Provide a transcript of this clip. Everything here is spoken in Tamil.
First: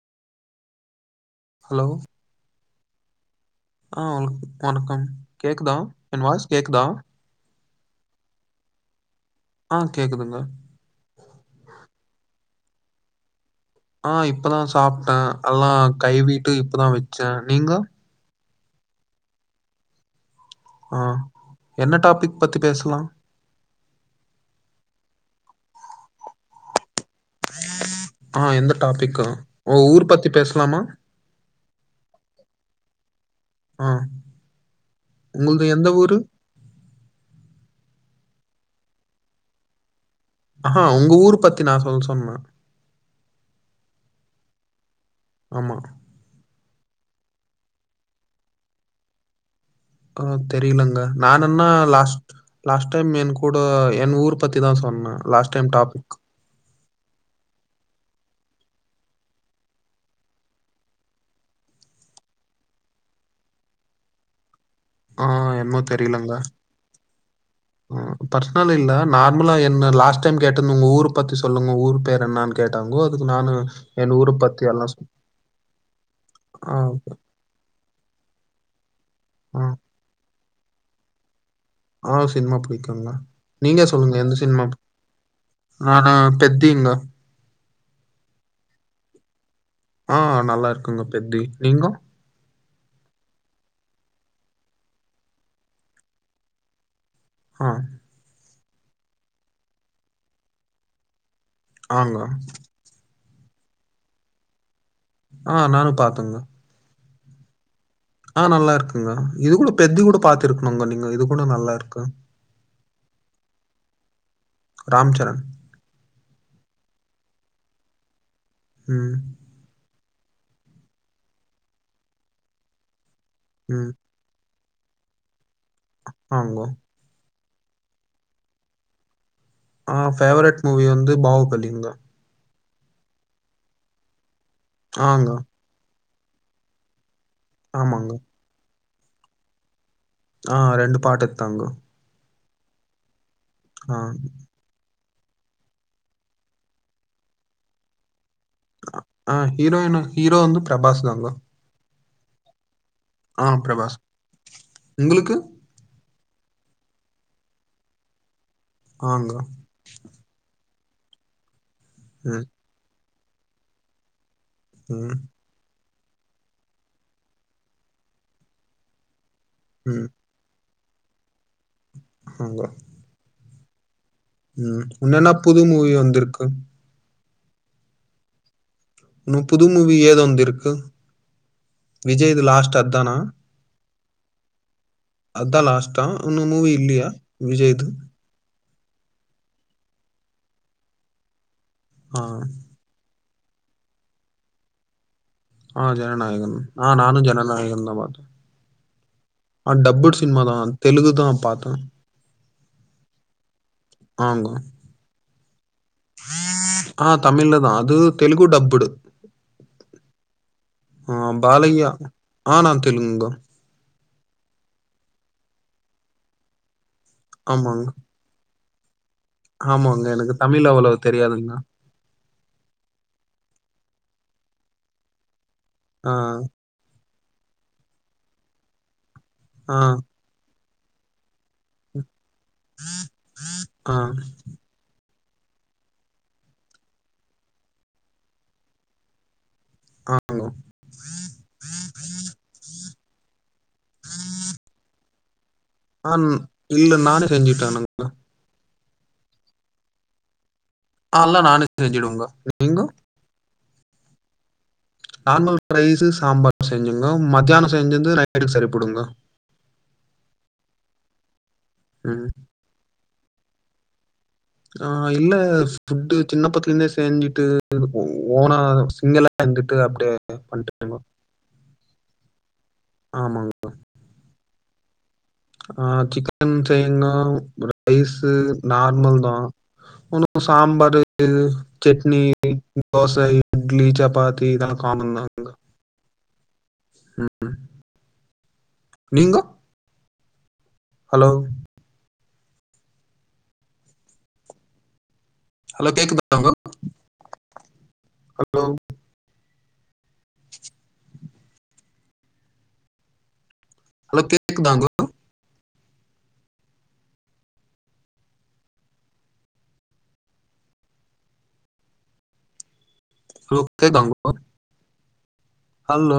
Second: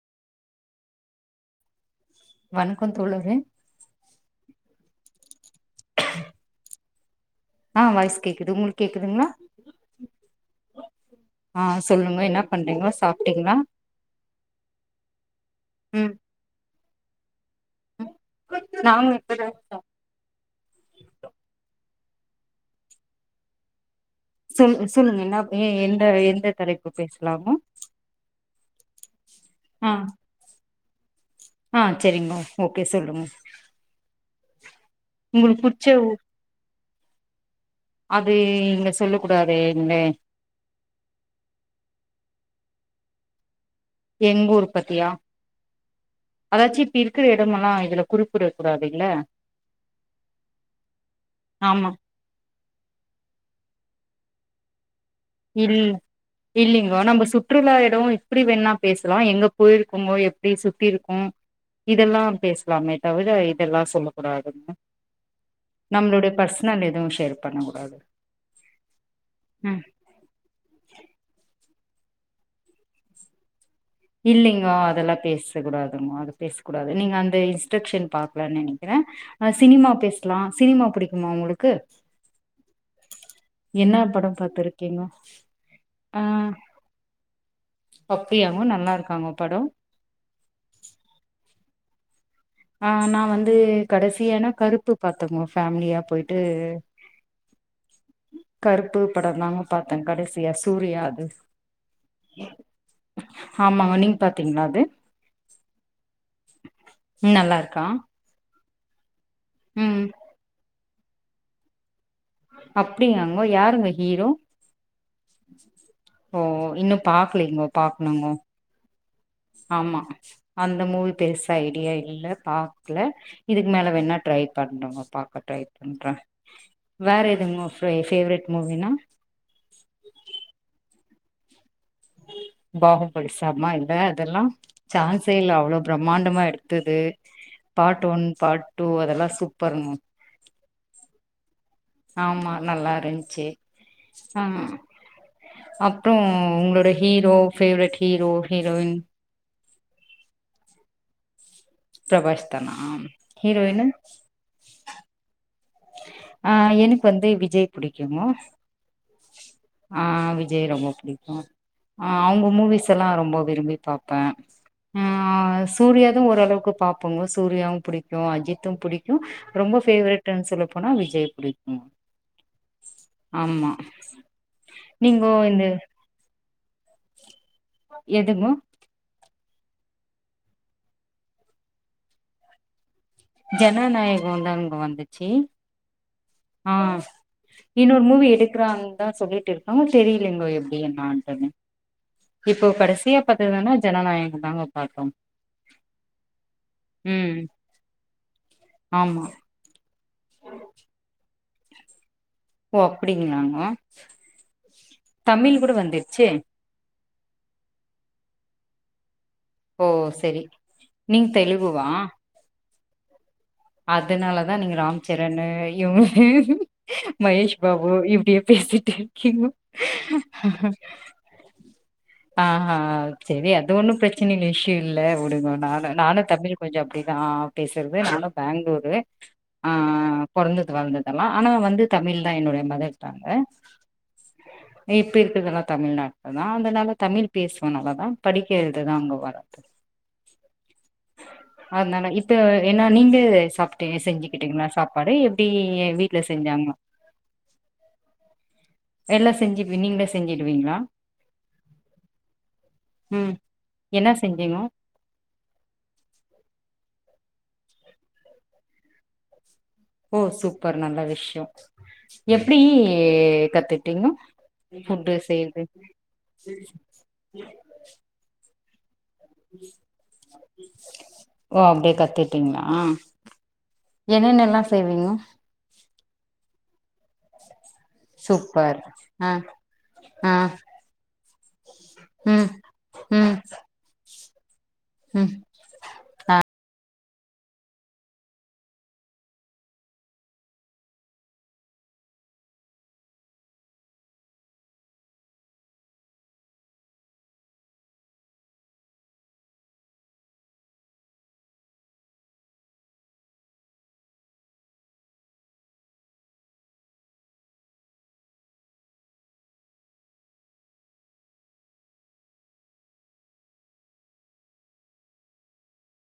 ஹலோ வணக்கம் தோழரே ஆ வணக்கம் கேக்குதா என் வாய்ஸ் கேக்குதா ஆ வாய்ஸ் கேக்குது உங்குளுக்கு கேக்குதுங்களா ஆ கேக்குதுங்க ஆ சொல்லுங்க என்னா பண்றீங்கோ சாப்ட்டீங்களா ஆ இப்பதா சாப்ட்ட எல்லா கயிவிட்டு இப்பதா வச்சே நீங்கோ நாங்களு இப்பதா சாப் ஆ என்ன டாப்பிக் பத்தி பேசலா சொல்லு சொல்லுங்க என்ன ஏ எந்த எந்த தலைப்பு க்கு பேசலா ஆ எந்த டாப்பிக்கா ஓ ஆ ஊர் பத்தி பேசலாமா ஆ செரிங்கோ ஓகே சொல்லுங்க ஆ உங்குளுக்கு உங்கள்து புடிச்ச எந்த உ ஊரு அது இங்க சொல்ல கூடாது ன்னே ம்ஹு உங்க ஊர் பத்தி நா சொல்ல சொன்னே எங்கூர் பத்தியா ஆமா அதாச்சு இப்ப இருக்குற எடமெல்லா இதுல குறிப்பிட கூடாதில்ல ஆ தெரிலங்க நானுன்னா ஆமா லாஸ்ட் லாஸ்ட் டைம் என் கூட என் ஊர் பத்திதா சொன்னே லாஸ்ட் டைம் இல் டாபிக் இல்லிங்கோ நம்ம சுற்றுலா எடோ இப்டி வேணா பேசுலா எங்க போயிருக்கோமோ எப்டி சுத்தி இருக்கு இதெல்லா பேசலாமே தவிர இதெல்லா சொல்ல கூடாது ஆ என்னமோ நம்மளுடைய பர்சன எது ஷேர் பண்ண கூடாது ம் பர்சனல் இல்ல நார்மலா ம் என்ன லாஸ்ட் டைம் கேட்டன உங்க ஊர் பத்தி சொல் உங்க ஊர் பேர் என்னான்னு கேட்டாங்கோ அதுக்கு நானு என் ஊர பத்தி இல்லிங்கோ எல்லாம் சொ அதெல்லா பேச கூடாதுங்கோ அத பேச ஆ, கூடாது நீங்க அந்த இன்ஸ்ட்ரக்சன் பாக்கல நெனைக்கிறே அ ஆ, சினிமா பேசலா சினிமா புடிக்குமா உங்களுக்கு ஆ சினிமா புடிக்குங்க நீங்க என்ன சொல்லுங்க படோ எந்த சினிமா ஆ பாத்துருக்கீங்கோ ஆஹா பெத்திங்கோ அப்டியாங்கோ நல்லா இருக்காங்க படோ ஆ நல்லா இருக்குங்கோ பெத்தி நீங்கோ ஆ நா வந்து கடைசியானா கருப்பு பாத்தங்கோ ஃபேமிலியா போயிட்டு ஆ கருப்பு படந்தாங்க பாத்தே கடைசியா சூர்யா அது ஆங்க ஆமாங்க நீங் பாத்தீங்களா அது ஆ நானு பாத்தங்க ம் நல்லாருக்கா ஆ நல்லார்க்குங்க இது கூட பெத்தி கூட பாத்திருக்ணுங்க நீங்க இது கூட நல்லாருக்கு அப்டிங்யாங்கோ யாருங்க ஹீரோ ராம்ச்சரண் ஓ இன்னு பாக்லிங்கோ பாக்ணுங்கோ ம் ஆம்மா அந்த மூவி பெருசா ஐடியா இல்ல பாக்ல இதுக்கு ம். மேல வேன்னா ட்ரை பண்றோங்க பாக்க ட்ரை பண்ற ஆங்கோ. வேற எதுங்க உ ஃபே ஃபேவரிட் மூவின்னா ஆ ஃபேவரெட் மூவி வந்து பாவுபலிங்க பாகுபலி சம்ம இல்ல அதெல்லா ஆங்க. ச்சான்சே இல்ல அவ்வளோ பிரம்மாண்டமா எடுத்தது பார்ட் ஆமாங்க. ஒன் பார்ட் டூ அதெல்லா சூப்பருங் ஆ ரெண்டு பாட் எத்தாங்கோ ஆம்மா நல்லாருந்ச்சு ஆ அம் அப்ற உங்களோட ஹீரோ ஃபேவரெட் ஹீரோ ஹீரோயின் அ ஹீரோயின் ஷீரோ வந்து பிரபாஸ் தாங்க பிரபாஷ்தானா அ பிரபாஸ் உங்களுக்கு ஆ எனக் வந்து விஜய் புடிக்கும் ஆங்க அ விஜய் ரொம்ப புடிக்கு அ அவுங்க ம் மூவிஸ்எ ல்லா ரொம்ப விரும்பி பாப்பே ஆ ம் சூர்யாது ஓரளவுக்கு பாபப்புங்க சூர்யாவும் புடிக்கும் அஜித்தும் புடிக் க்கு ரொம்ப ஃபேவரட்ன் சொல்லப்போனா விஜய் புடிக்கு அங்க ஆம்மா ம் இன்னன்னா புது மூவி வந்துருக்கு எதுங்கோ இன்னு புது மூவி ஏது வந்திருக்கு விஜய்து லாஸ்ட் அத்தானா ஜனநாயகோ தாங் வந்து அத்தா லாஸ்ட்டா அ இன்னொர் மூவி எடுக்றாங் தா சொல்லிட் இருக்காங்க தெரியிலங்கோ எப்புடி என்னாடுனு ஆ இப்போ கடசியா பாத்ததுதுனா ஜனநாயகம் தாங்க பாத்தோ ஆ ஜனநாயகன் ஆ நானு ஜனநாயகன் தா பாத் ஆமா ஆ டப்புட் சின்மா தா தெலுகுதா பாத்த ஓ அப்புடிங்களாங்க ஆங்க தமிழ் கூட வந்துர்ச்சே ஆ தமிழ்ல்ல தா அது தெலுகூ டப்புடு ஓ சரிங்க ஆ நீங்க தெலுகூவா பாலையா ஆ நா தெலுங்க அதுனாலதா நீங்க ராம்ச்சரணு ஜயோ ம் ஆமாங்க மகேஷ்பாபு இப்டியே பேசிட்டு க்யூ ஆமாங்க எனக்கு தமிழ் அவ்வளவு தெரியாதுங்க [unintelligible] ஆ செரி அது ஒண்ணு பிரச்சன இல்ல இஷ்யூ இல்ல வுடுங்க நானும் ஆ நானும் தமிழ் கொஞ்சம் அப்படிளதான் பேசுறது நானும் பெங்ளூரு ஆ பொறந்தது வளர்ந்ததெல்லா ஆனா வந்து தமிழ் தான் என்னுடைய மதர் டங் ஆ ஈப்ப இருக்கதெல்லா தமிழ்நாட்ல தா அதனால தமிழ் பேசுவே நல்லா தா படிக்க எழுத தா அங்க வர ஆங்க அதனால இப்ப என்னா நீங்க சாப்ட்டு செஞ்சுக்கிட்டீங்ளா சாப்பாடு எப்டி ஆ வீட்ல ந- செஞ்சாங்க இல்ல நானே செஞ்சுட்டே [unintelligible] எல்லா செஞ்சு நீங்களே செஞ்சுடுவீங்ளா ஆல்லா நானே செஞ்சுடுவேங்க நீங்க உம் என்ன செஞ்சீங்கோ நார்மல் ரைஸு சாம்பார் செஞ்சுங்கோ மத்தியானம் செஞ்சந்து நைட்டுக்கு சரிபடுங்க ஓ சூப்பர் நல்ல விஷ்யோம் ம் எப்டி கத்துட்டீங்க ஆ இல்ல ஃபுட்டு சின்ன பத்துல இருந்தே செஞ்சுட்டு இருக்கூ ஓனா நீங்கல்லாம் எந்துட்டு அப்டியே பண்ணட் போங்கோ ஓ அப்டியே கத்துட்டீங்ளா ஆமாங்க என்னென்னலாம் செய்வீங்க ஆ சிக்கன் செய்ங்கோ ரைஸு சூப்பர் நார்மல் ஆ தா ஆ ஒன்னும் சம்பார் சட்னி ம் தோச ம் இட்லி சப்பாத்தி தா ம் ஆமந்தாங்க உம் நீங்கோ ஹலோ ஹலோ கேக்குதாங்கோ ஹலோ ஹலா கேக்குதாங்கோ ஹலோ கேக்குதாங்கோ ஹலோ